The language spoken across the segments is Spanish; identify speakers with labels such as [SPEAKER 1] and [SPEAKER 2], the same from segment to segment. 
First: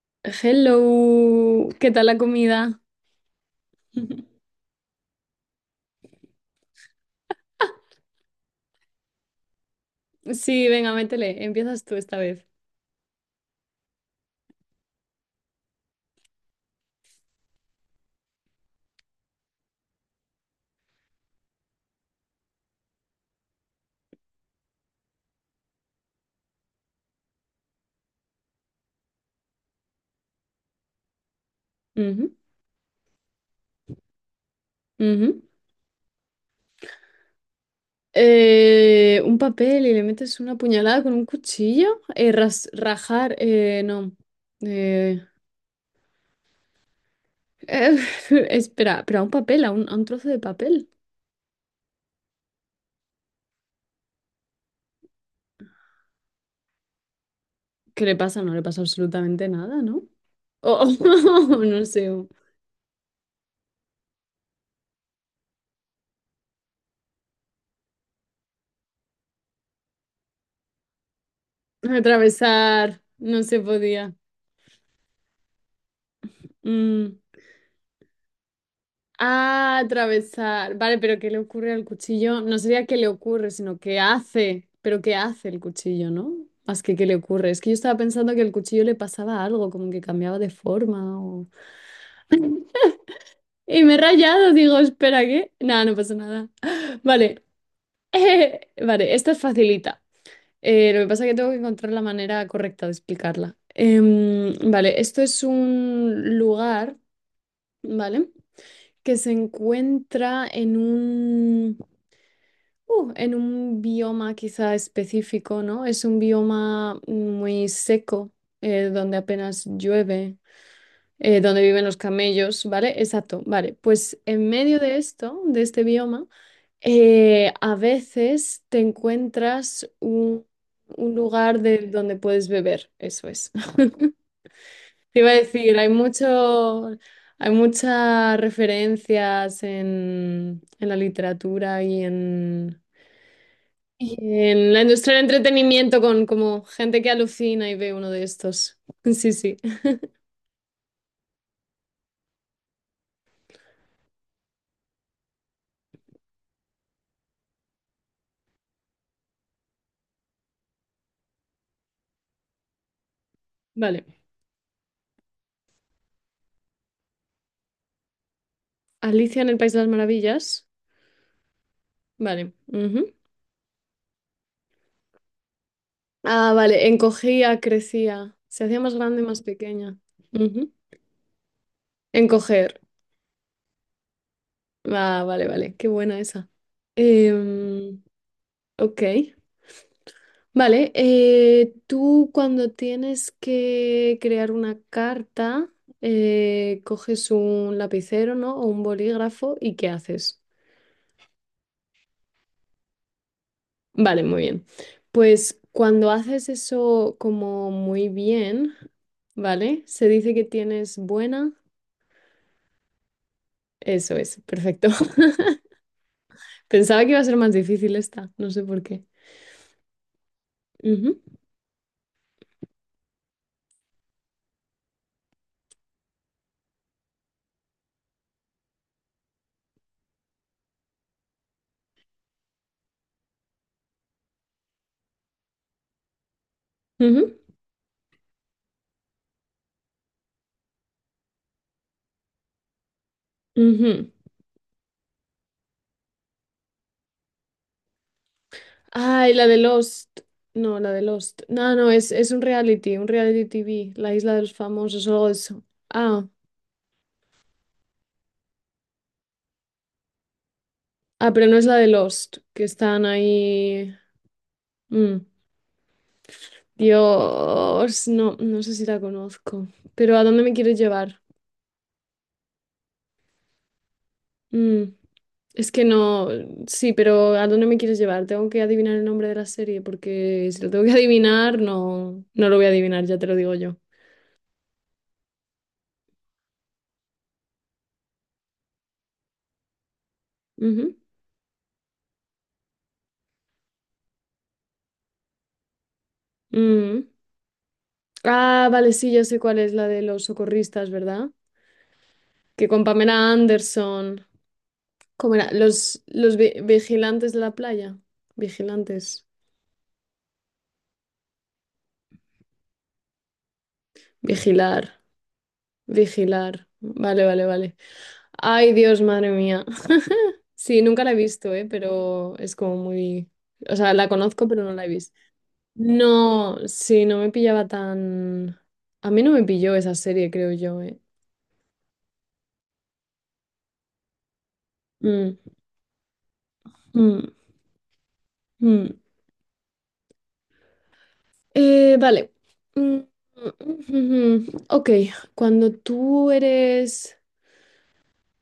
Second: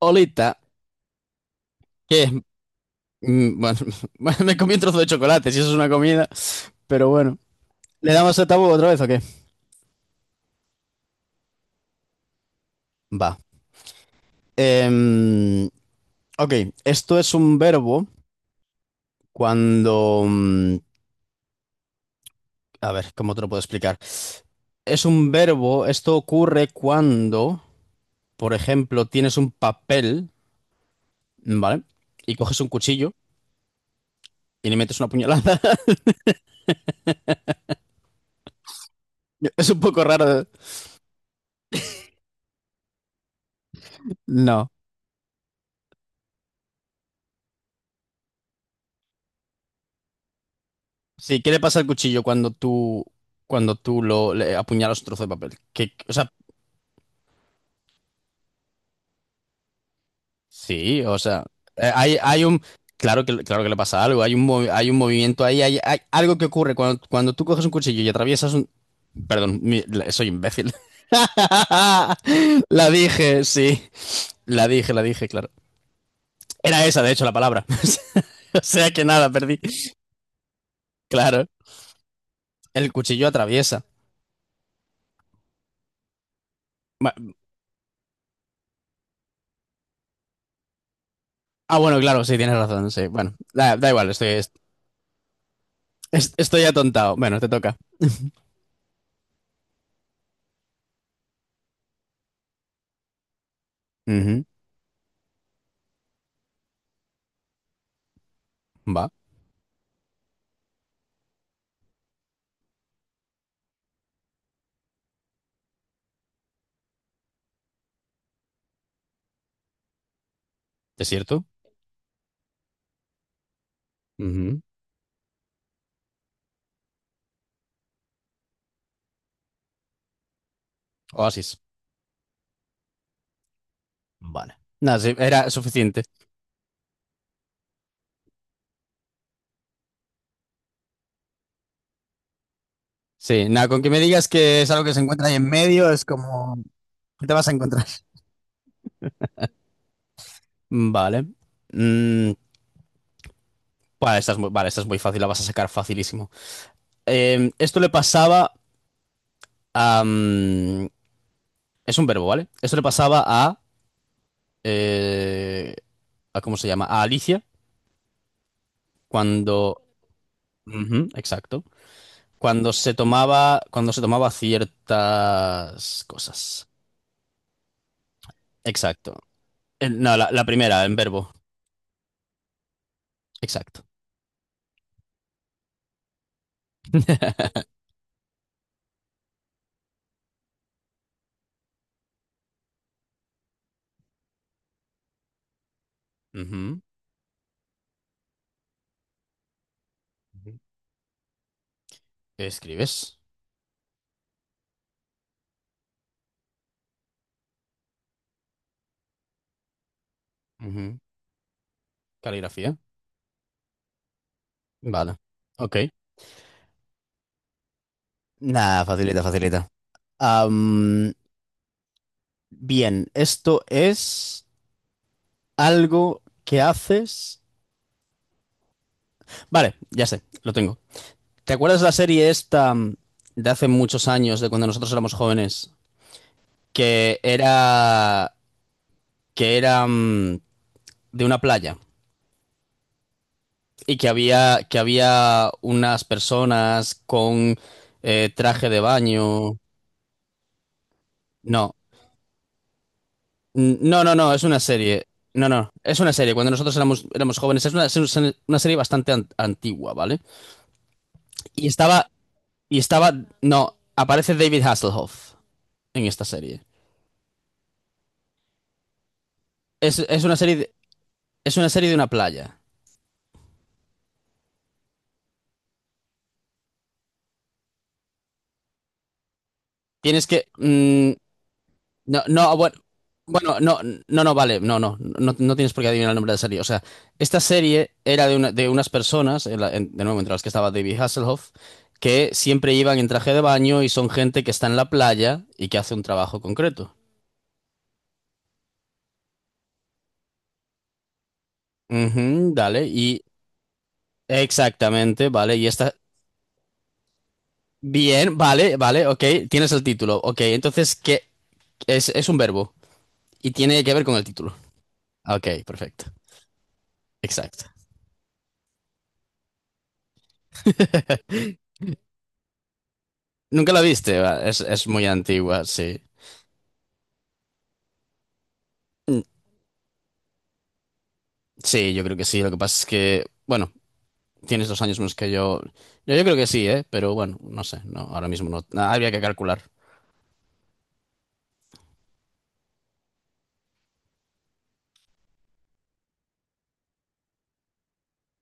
[SPEAKER 1] Olita,
[SPEAKER 2] Hello, ¿qué tal la
[SPEAKER 1] que es,
[SPEAKER 2] comida?
[SPEAKER 1] bueno, bueno, me comí un trozo de chocolate, si eso es una comida, pero bueno. ¿Le damos a tabú otra vez o qué?
[SPEAKER 2] Sí, venga, métele, empiezas tú esta vez.
[SPEAKER 1] Va. Em, ok, esto es un verbo cuando... a ver, ¿cómo te lo puedo explicar? Es un verbo, esto ocurre cuando, por ejemplo, tienes un papel, ¿vale? Y
[SPEAKER 2] Ujú,
[SPEAKER 1] coges un cuchillo y le metes una
[SPEAKER 2] ujú.
[SPEAKER 1] puñalada.
[SPEAKER 2] Un
[SPEAKER 1] Es un
[SPEAKER 2] papel y
[SPEAKER 1] poco
[SPEAKER 2] le metes
[SPEAKER 1] raro, ¿eh?
[SPEAKER 2] una puñalada con un cuchillo. Rajar, no.
[SPEAKER 1] No.
[SPEAKER 2] Eh, eh, espera, pero a un papel, a un trozo de papel.
[SPEAKER 1] Sí, ¿qué le pasa al cuchillo cuando cuando tú lo le apuñalas un trozo de papel? Que, o sea,
[SPEAKER 2] ¿Qué le pasa? No le pasa absolutamente nada, ¿no? Oh,
[SPEAKER 1] sí, o sea,
[SPEAKER 2] no sé.
[SPEAKER 1] hay, claro que le pasa algo, hay un, hay un movimiento ahí, hay algo que ocurre cuando, cuando tú coges un cuchillo y atraviesas un, perdón, soy imbécil. La
[SPEAKER 2] Atravesar, no
[SPEAKER 1] dije,
[SPEAKER 2] se
[SPEAKER 1] sí,
[SPEAKER 2] podía.
[SPEAKER 1] la dije, claro. Era esa, de
[SPEAKER 2] Mm.
[SPEAKER 1] hecho, la palabra. O sea que nada, perdí.
[SPEAKER 2] Ah, atravesar. Vale, pero ¿qué le
[SPEAKER 1] Claro,
[SPEAKER 2] ocurre al cuchillo? No sería
[SPEAKER 1] el
[SPEAKER 2] qué le
[SPEAKER 1] cuchillo
[SPEAKER 2] ocurre, sino
[SPEAKER 1] atraviesa.
[SPEAKER 2] qué hace. Pero ¿qué hace el cuchillo, no? Más que qué le
[SPEAKER 1] Ba-
[SPEAKER 2] ocurre. Es que yo estaba pensando que el cuchillo le pasaba algo, como que cambiaba de forma o...
[SPEAKER 1] Ah, bueno, claro, sí, tienes razón, sí. Bueno,
[SPEAKER 2] Y
[SPEAKER 1] da
[SPEAKER 2] me he
[SPEAKER 1] igual, estoy,
[SPEAKER 2] rayado, digo, espera, ¿qué? Nada, no pasa nada.
[SPEAKER 1] Estoy atontado. Bueno,
[SPEAKER 2] Vale,
[SPEAKER 1] te toca.
[SPEAKER 2] vale, esta es facilita. Lo que pasa es que tengo que encontrar la manera correcta de explicarla.
[SPEAKER 1] Ujú,
[SPEAKER 2] Vale, esto es un lugar, ¿vale?
[SPEAKER 1] va.
[SPEAKER 2] Que se encuentra en un... En un bioma quizá específico, ¿no? Es un bioma muy seco, donde apenas llueve,
[SPEAKER 1] ¿Desierto?
[SPEAKER 2] donde viven los camellos, ¿vale? Exacto, vale. Pues en
[SPEAKER 1] Ujú.
[SPEAKER 2] medio de esto, de este bioma, a veces te encuentras un
[SPEAKER 1] Oasis.
[SPEAKER 2] lugar de donde puedes beber, eso es.
[SPEAKER 1] Vale. Nada, sí,
[SPEAKER 2] Te iba a
[SPEAKER 1] era
[SPEAKER 2] decir,
[SPEAKER 1] suficiente.
[SPEAKER 2] hay muchas referencias en la literatura
[SPEAKER 1] Sí, nada, con que me
[SPEAKER 2] y
[SPEAKER 1] digas que es
[SPEAKER 2] en la
[SPEAKER 1] algo que se
[SPEAKER 2] industria del
[SPEAKER 1] encuentra ahí en medio,
[SPEAKER 2] entretenimiento
[SPEAKER 1] es
[SPEAKER 2] con
[SPEAKER 1] como...
[SPEAKER 2] como gente que
[SPEAKER 1] ¿Qué te vas a
[SPEAKER 2] alucina y
[SPEAKER 1] encontrar?
[SPEAKER 2] ve uno de estos. Sí, sí.
[SPEAKER 1] Vale. Mm, vale, esta es muy, vale, esta es muy fácil, la vas a sacar facilísimo. Esto le pasaba a... es un verbo, ¿vale? Esto le pasaba
[SPEAKER 2] Vale.
[SPEAKER 1] eh, a ¿cómo se llama? A Alicia
[SPEAKER 2] Alicia en el País de
[SPEAKER 1] cuando...
[SPEAKER 2] las Maravillas.
[SPEAKER 1] Ujú, exacto.
[SPEAKER 2] Vale, ujú.
[SPEAKER 1] Cuando se tomaba ciertas
[SPEAKER 2] Ah,
[SPEAKER 1] cosas.
[SPEAKER 2] vale. Encogía, crecía. Se hacía más
[SPEAKER 1] Exacto.
[SPEAKER 2] grande y más pequeña.
[SPEAKER 1] No, la
[SPEAKER 2] Ujú.
[SPEAKER 1] primera, en verbo.
[SPEAKER 2] Encoger.
[SPEAKER 1] Exacto.
[SPEAKER 2] Ah, vale, vale. Qué buena esa. Em, ok. Vale. Tú cuando tienes que crear una carta,
[SPEAKER 1] Ujú.
[SPEAKER 2] coges un lapicero, ¿no? O un bolígrafo y ¿qué haces?
[SPEAKER 1] Ujú. Escribes.
[SPEAKER 2] Vale, muy bien. Pues cuando haces eso como muy bien, ¿vale? Se dice que
[SPEAKER 1] Ujú.
[SPEAKER 2] tienes buena.
[SPEAKER 1] Caligrafía.
[SPEAKER 2] Eso es, perfecto.
[SPEAKER 1] Vale. Ok.
[SPEAKER 2] Pensaba que iba a ser más difícil esta, no sé por
[SPEAKER 1] Nada,
[SPEAKER 2] qué.
[SPEAKER 1] facilita, facilita. Am,
[SPEAKER 2] Ujú,
[SPEAKER 1] bien, esto es algo que haces. Vale, ya sé, lo tengo. ¿Te acuerdas de la serie esta de hace muchos años, de cuando nosotros éramos jóvenes, que
[SPEAKER 2] ujú,
[SPEAKER 1] era que era de una playa? Y
[SPEAKER 2] ujú.
[SPEAKER 1] que había unas personas con traje de
[SPEAKER 2] Ay, la de
[SPEAKER 1] baño.
[SPEAKER 2] Lost. No, la de Lost.
[SPEAKER 1] No,
[SPEAKER 2] No, es un reality TV,
[SPEAKER 1] No, no,
[SPEAKER 2] la
[SPEAKER 1] no,
[SPEAKER 2] isla
[SPEAKER 1] es
[SPEAKER 2] de los
[SPEAKER 1] una serie.
[SPEAKER 2] famosos o algo de
[SPEAKER 1] No,
[SPEAKER 2] eso.
[SPEAKER 1] no, es una
[SPEAKER 2] Ah,
[SPEAKER 1] serie. Cuando nosotros éramos jóvenes, es una, una serie bastante antigua, ¿vale?
[SPEAKER 2] ah, pero no es
[SPEAKER 1] Y
[SPEAKER 2] la de
[SPEAKER 1] estaba,
[SPEAKER 2] Lost, que
[SPEAKER 1] y
[SPEAKER 2] están
[SPEAKER 1] estaba, no,
[SPEAKER 2] ahí.
[SPEAKER 1] aparece David
[SPEAKER 2] Mm,
[SPEAKER 1] Hasselhoff en esta serie.
[SPEAKER 2] Dios, no, no sé si la conozco. Pero
[SPEAKER 1] Es
[SPEAKER 2] ¿a
[SPEAKER 1] una
[SPEAKER 2] dónde me
[SPEAKER 1] serie,
[SPEAKER 2] quieres llevar?
[SPEAKER 1] es una serie de una playa.
[SPEAKER 2] Mm, es que no, sí, pero ¿a dónde me quieres llevar? Tengo que adivinar el nombre de la serie
[SPEAKER 1] Tienes que,
[SPEAKER 2] porque si lo tengo que adivinar,
[SPEAKER 1] no,
[SPEAKER 2] no,
[SPEAKER 1] no,
[SPEAKER 2] no
[SPEAKER 1] ah,
[SPEAKER 2] lo voy a
[SPEAKER 1] bueno,
[SPEAKER 2] adivinar, ya te lo digo
[SPEAKER 1] bueno, no,
[SPEAKER 2] yo.
[SPEAKER 1] no, no, vale, no, no, no, no tienes por qué adivinar el nombre de la serie. O sea, esta serie era de, de unas personas, de nuevo, entre las que estaba David Hasselhoff, que siempre iban en traje de baño y son gente que está en la playa y que hace un trabajo
[SPEAKER 2] Ujú.
[SPEAKER 1] concreto.
[SPEAKER 2] Mm. Ah, vale, sí, ya sé cuál es la de los socorristas, ¿verdad?
[SPEAKER 1] Ujú,
[SPEAKER 2] Que
[SPEAKER 1] dale,
[SPEAKER 2] con
[SPEAKER 1] y
[SPEAKER 2] Pamela Anderson,
[SPEAKER 1] exactamente,
[SPEAKER 2] ¿cómo era?
[SPEAKER 1] vale, y está
[SPEAKER 2] Los vigilantes de la playa.
[SPEAKER 1] bien, vale, vale, ok,
[SPEAKER 2] Vigilantes.
[SPEAKER 1] tienes el título, ok, entonces, ¿qué? Es un verbo y tiene que ver con el título.
[SPEAKER 2] Vigilar.
[SPEAKER 1] Ok, perfecto,
[SPEAKER 2] Vigilar. Vale, vale,
[SPEAKER 1] exacto.
[SPEAKER 2] vale. Ay, Dios, madre mía. Sí, nunca la he visto, ¿eh? Pero es como muy...
[SPEAKER 1] Nunca
[SPEAKER 2] O
[SPEAKER 1] la
[SPEAKER 2] sea, la
[SPEAKER 1] viste, va,
[SPEAKER 2] conozco, pero no
[SPEAKER 1] es
[SPEAKER 2] la he
[SPEAKER 1] muy
[SPEAKER 2] visto.
[SPEAKER 1] antigua, sí.
[SPEAKER 2] No, sí, no me pillaba tan... A
[SPEAKER 1] Mm,
[SPEAKER 2] mí no me pilló esa serie, creo yo, ¿eh?
[SPEAKER 1] sí, yo creo que sí. Lo que pasa es que, bueno, tienes dos años menos que
[SPEAKER 2] Mm,
[SPEAKER 1] yo. Yo creo que sí, ¿eh? Pero
[SPEAKER 2] mm,
[SPEAKER 1] bueno, no sé, no, ahora mismo no. Ah,
[SPEAKER 2] mm.
[SPEAKER 1] habría que calcular.
[SPEAKER 2] Vale. Mm, mm, mm, mm. Ok, cuando tú eres...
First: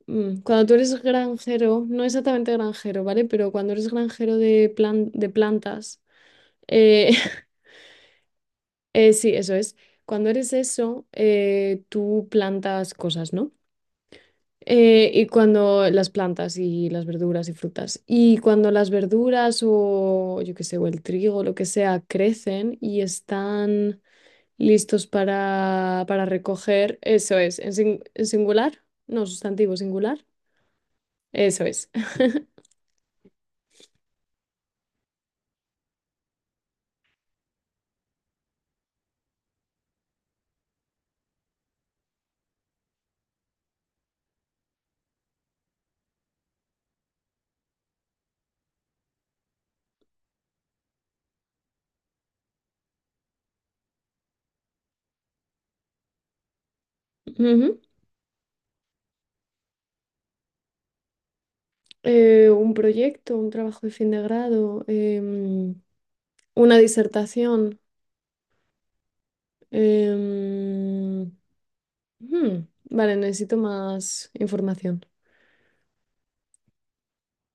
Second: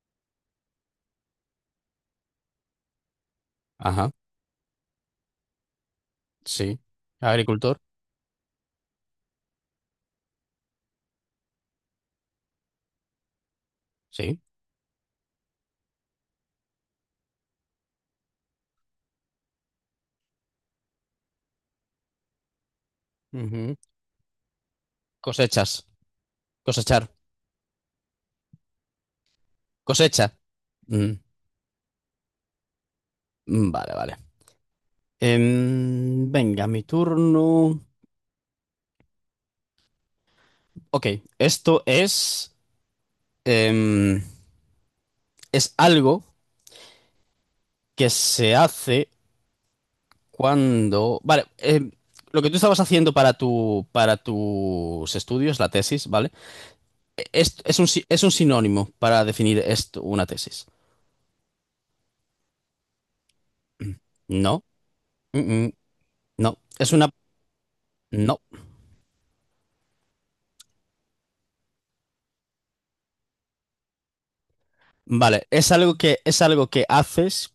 [SPEAKER 2] Cuando tú eres granjero, no exactamente granjero, ¿vale? Pero cuando eres
[SPEAKER 1] Ajá,
[SPEAKER 2] granjero de plantas...
[SPEAKER 1] sí.
[SPEAKER 2] eh,
[SPEAKER 1] Agricultor,
[SPEAKER 2] Sí, eso es. Cuando eres eso, tú plantas cosas, ¿no?
[SPEAKER 1] sí.
[SPEAKER 2] Y cuando las plantas y las verduras y frutas. Y cuando las verduras o yo qué sé, o el trigo, lo que sea, crecen y
[SPEAKER 1] Ujú.
[SPEAKER 2] están listos
[SPEAKER 1] Cosechas,
[SPEAKER 2] para recoger,
[SPEAKER 1] cosechar,
[SPEAKER 2] eso es. ¿En singular? No, sustantivo singular.
[SPEAKER 1] cosecha. Mm,
[SPEAKER 2] Eso es.
[SPEAKER 1] mm, vale, vale. Venga, mi turno. Ok, esto es, em, es algo que se hace cuando. Vale, lo que tú estabas haciendo para para tus estudios, la tesis, ¿vale? Es
[SPEAKER 2] Ujú.
[SPEAKER 1] un, si- es un sinónimo para definir esto, una tesis.
[SPEAKER 2] Un proyecto, un trabajo de fin de
[SPEAKER 1] No,
[SPEAKER 2] grado,
[SPEAKER 1] mm, mm, no,
[SPEAKER 2] una
[SPEAKER 1] es una.
[SPEAKER 2] disertación.
[SPEAKER 1] No,
[SPEAKER 2] Em, ujú. Vale, necesito más información.
[SPEAKER 1] vale, es algo que haces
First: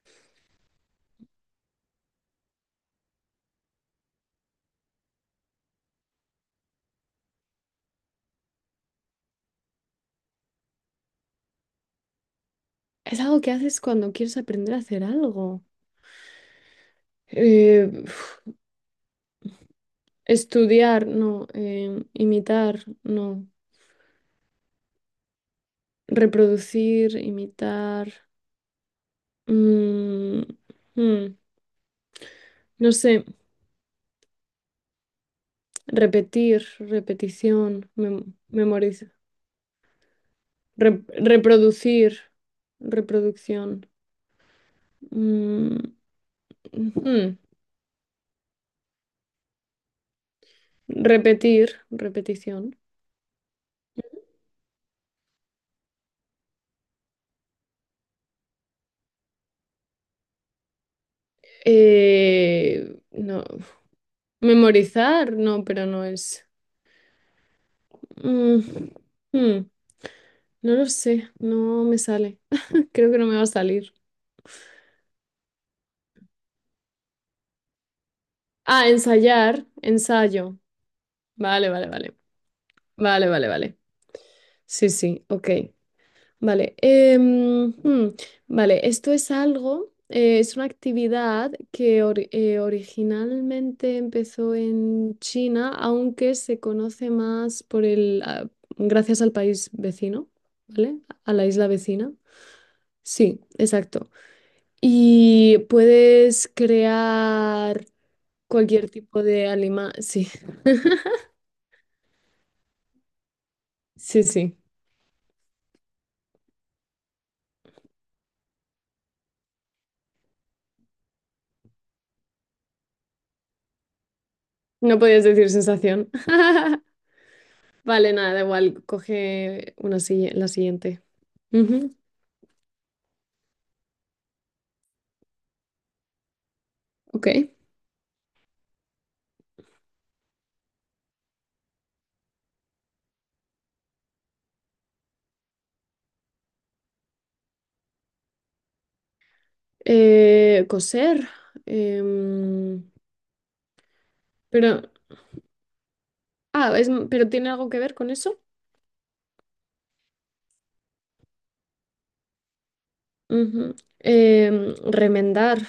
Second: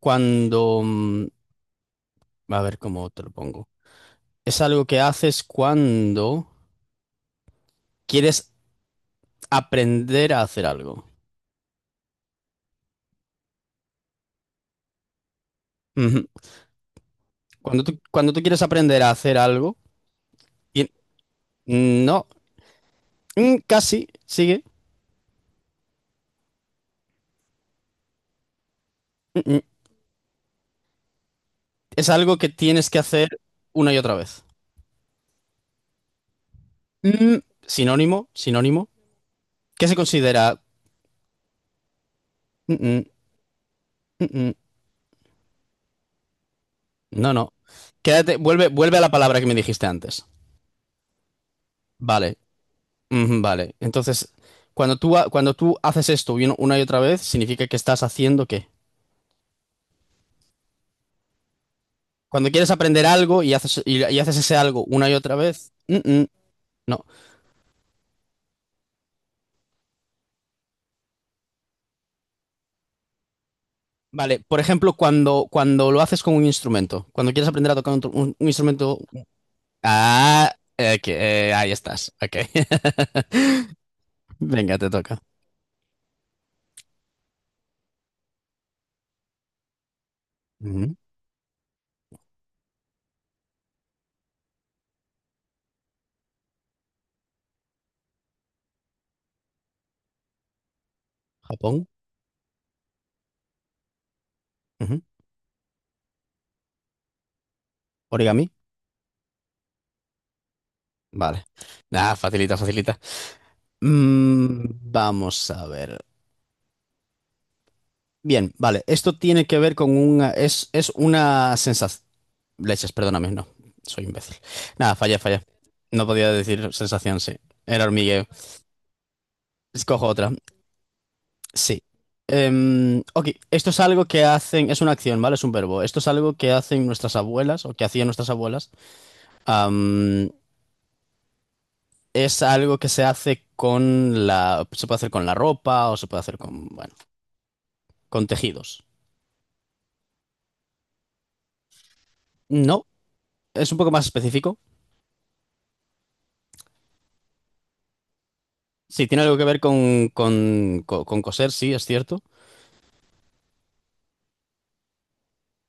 [SPEAKER 1] cuando. A ver cómo te lo pongo. Es algo que haces cuando quieres aprender a hacer algo.
[SPEAKER 2] Es algo que haces cuando quieres aprender a hacer algo.
[SPEAKER 1] Ujú. Cuando
[SPEAKER 2] Eh,
[SPEAKER 1] tú, cuando tú
[SPEAKER 2] uf,
[SPEAKER 1] quieres aprender a hacer algo. y-
[SPEAKER 2] Estudiar, no.
[SPEAKER 1] No,
[SPEAKER 2] Imitar, no.
[SPEAKER 1] casi, sigue.
[SPEAKER 2] Reproducir, imitar. Mm, mm,
[SPEAKER 1] Es algo que tienes
[SPEAKER 2] no
[SPEAKER 1] que
[SPEAKER 2] sé.
[SPEAKER 1] hacer una y otra vez.
[SPEAKER 2] Repetir,
[SPEAKER 1] Mm,
[SPEAKER 2] repetición,
[SPEAKER 1] sinónimo, sinónimo.
[SPEAKER 2] memorizar.
[SPEAKER 1] ¿Qué se considera?
[SPEAKER 2] rep- Reproducir,
[SPEAKER 1] Mm, mm,
[SPEAKER 2] reproducción.
[SPEAKER 1] mm, mm.
[SPEAKER 2] Mm,
[SPEAKER 1] No,
[SPEAKER 2] ujú,
[SPEAKER 1] no. Quédate, vuelve a la palabra que me dijiste antes.
[SPEAKER 2] repetir,
[SPEAKER 1] Vale,
[SPEAKER 2] repetición.
[SPEAKER 1] ujú, vale. Entonces, cuando cuando tú haces esto y una y otra vez, significa que estás haciendo qué? Cuando quieres aprender algo
[SPEAKER 2] No.
[SPEAKER 1] y haces, y haces ese algo una y
[SPEAKER 2] Memorizar,
[SPEAKER 1] otra
[SPEAKER 2] no,
[SPEAKER 1] vez,
[SPEAKER 2] pero
[SPEAKER 1] mm,
[SPEAKER 2] no
[SPEAKER 1] mm,
[SPEAKER 2] es.
[SPEAKER 1] no.
[SPEAKER 2] Mm, hmm, no lo sé, no me sale. Creo que no me va a salir.
[SPEAKER 1] Vale, por ejemplo, cuando lo haces con un instrumento, cuando quieres aprender a tocar un, un
[SPEAKER 2] Ah,
[SPEAKER 1] instrumento.
[SPEAKER 2] ensayar,
[SPEAKER 1] Ah,
[SPEAKER 2] ensayo.
[SPEAKER 1] ok,
[SPEAKER 2] Vale,
[SPEAKER 1] ahí
[SPEAKER 2] vale,
[SPEAKER 1] estás.
[SPEAKER 2] vale.
[SPEAKER 1] Ok.
[SPEAKER 2] Vale, vale, vale.
[SPEAKER 1] Venga, te
[SPEAKER 2] Sí,
[SPEAKER 1] toca.
[SPEAKER 2] sí, ok. Vale. em, hmm, vale, esto es algo, es una
[SPEAKER 1] Ujú.
[SPEAKER 2] actividad que originalmente empezó en China, aunque se conoce más por el, ah, gracias al país vecino, ¿vale? A la isla
[SPEAKER 1] Japón.
[SPEAKER 2] vecina. Sí, exacto.
[SPEAKER 1] Ujú.
[SPEAKER 2] Y puedes crear
[SPEAKER 1] Origami.
[SPEAKER 2] cualquier tipo de alima. Sí,
[SPEAKER 1] Vale. Ah, facilita, facilita.
[SPEAKER 2] sí, sí.
[SPEAKER 1] Mm, vamos a ver. Bien, vale. Esto tiene que ver con una. Es una sensación. Leches, perdóname, no. Soy imbécil. Nada,
[SPEAKER 2] No
[SPEAKER 1] falla,
[SPEAKER 2] podías
[SPEAKER 1] falla.
[SPEAKER 2] decir
[SPEAKER 1] No
[SPEAKER 2] sensación.
[SPEAKER 1] podía decir sensación, sí. Era
[SPEAKER 2] Vale,
[SPEAKER 1] hormigueo.
[SPEAKER 2] nada, da igual. Coge una
[SPEAKER 1] Escojo otra.
[SPEAKER 2] silla la siguiente.
[SPEAKER 1] Sí.
[SPEAKER 2] Ujú,
[SPEAKER 1] Ok, esto es algo que hacen, es una acción, ¿vale? Es un verbo. Esto es algo que hacen nuestras
[SPEAKER 2] ok.
[SPEAKER 1] abuelas o que hacían nuestras abuelas. Am, es algo que se hace con la, se puede hacer con la ropa o se puede hacer con, bueno, con tejidos.
[SPEAKER 2] Coser.
[SPEAKER 1] No,
[SPEAKER 2] em,
[SPEAKER 1] es un poco más específico.
[SPEAKER 2] pero, ah, es, pero ¿tiene algo que ver con eso?
[SPEAKER 1] Sí, tiene algo que ver con, con coser, sí, es cierto.
[SPEAKER 2] Ujú. Em, remendar.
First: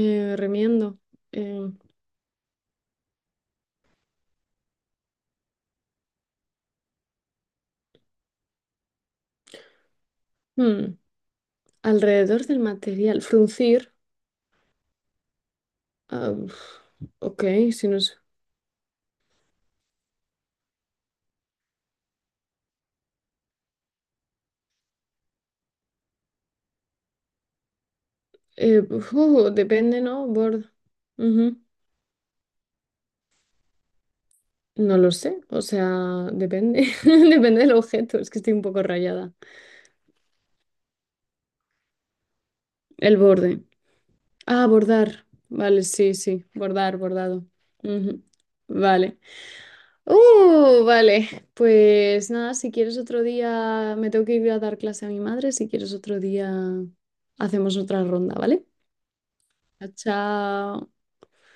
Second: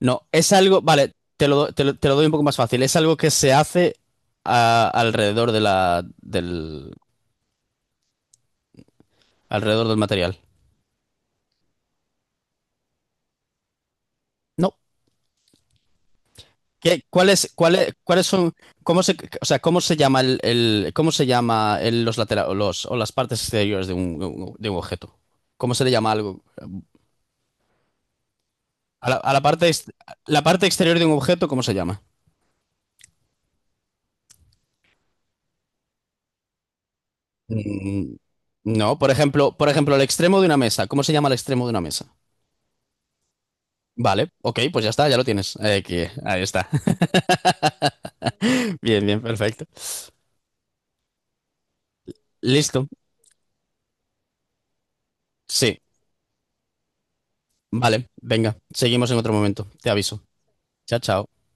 [SPEAKER 1] No, es algo,
[SPEAKER 2] Remiendo.
[SPEAKER 1] vale, te lo,
[SPEAKER 2] em,
[SPEAKER 1] te lo, te lo doy un poco más fácil. Es algo que se hace alrededor de alrededor del material.
[SPEAKER 2] hmm, Alrededor del material. Fruncir.
[SPEAKER 1] No.
[SPEAKER 2] Ah, uf,
[SPEAKER 1] ¿Qué,
[SPEAKER 2] ok,
[SPEAKER 1] cuál
[SPEAKER 2] si
[SPEAKER 1] es-
[SPEAKER 2] no sé.
[SPEAKER 1] ¿cuáles son, o sea, cómo se llama cómo se llama los laterales, los, o las partes exteriores de un objeto? ¿Cómo se le llama algo?
[SPEAKER 2] Uf,
[SPEAKER 1] A la parte,
[SPEAKER 2] depende, ¿no?
[SPEAKER 1] la parte
[SPEAKER 2] Board.
[SPEAKER 1] exterior de un objeto,
[SPEAKER 2] Ujú.
[SPEAKER 1] ¿cómo se llama?
[SPEAKER 2] No lo sé, o sea, depende. Depende del
[SPEAKER 1] Mm,
[SPEAKER 2] objeto, es que estoy un poco
[SPEAKER 1] no,
[SPEAKER 2] rayada.
[SPEAKER 1] por ejemplo, el extremo de una mesa. ¿Cómo se llama el extremo de una mesa?
[SPEAKER 2] El borde.
[SPEAKER 1] Vale, ok,
[SPEAKER 2] Ah,
[SPEAKER 1] pues ya está, ya lo
[SPEAKER 2] bordar.
[SPEAKER 1] tienes.
[SPEAKER 2] Vale, sí,
[SPEAKER 1] Ahí
[SPEAKER 2] sí,
[SPEAKER 1] está.
[SPEAKER 2] bordar, bordado. Ujú.
[SPEAKER 1] Bien,
[SPEAKER 2] Vale.
[SPEAKER 1] bien, perfecto.
[SPEAKER 2] Vale. Pues nada, si
[SPEAKER 1] Listo.
[SPEAKER 2] quieres otro día, me tengo que ir a dar clase a mi madre. Si
[SPEAKER 1] Sí,
[SPEAKER 2] quieres otro día, hacemos otra
[SPEAKER 1] vale,
[SPEAKER 2] ronda,
[SPEAKER 1] venga,
[SPEAKER 2] ¿vale?
[SPEAKER 1] seguimos en otro momento. Te aviso.
[SPEAKER 2] Chao.
[SPEAKER 1] Chao, chao.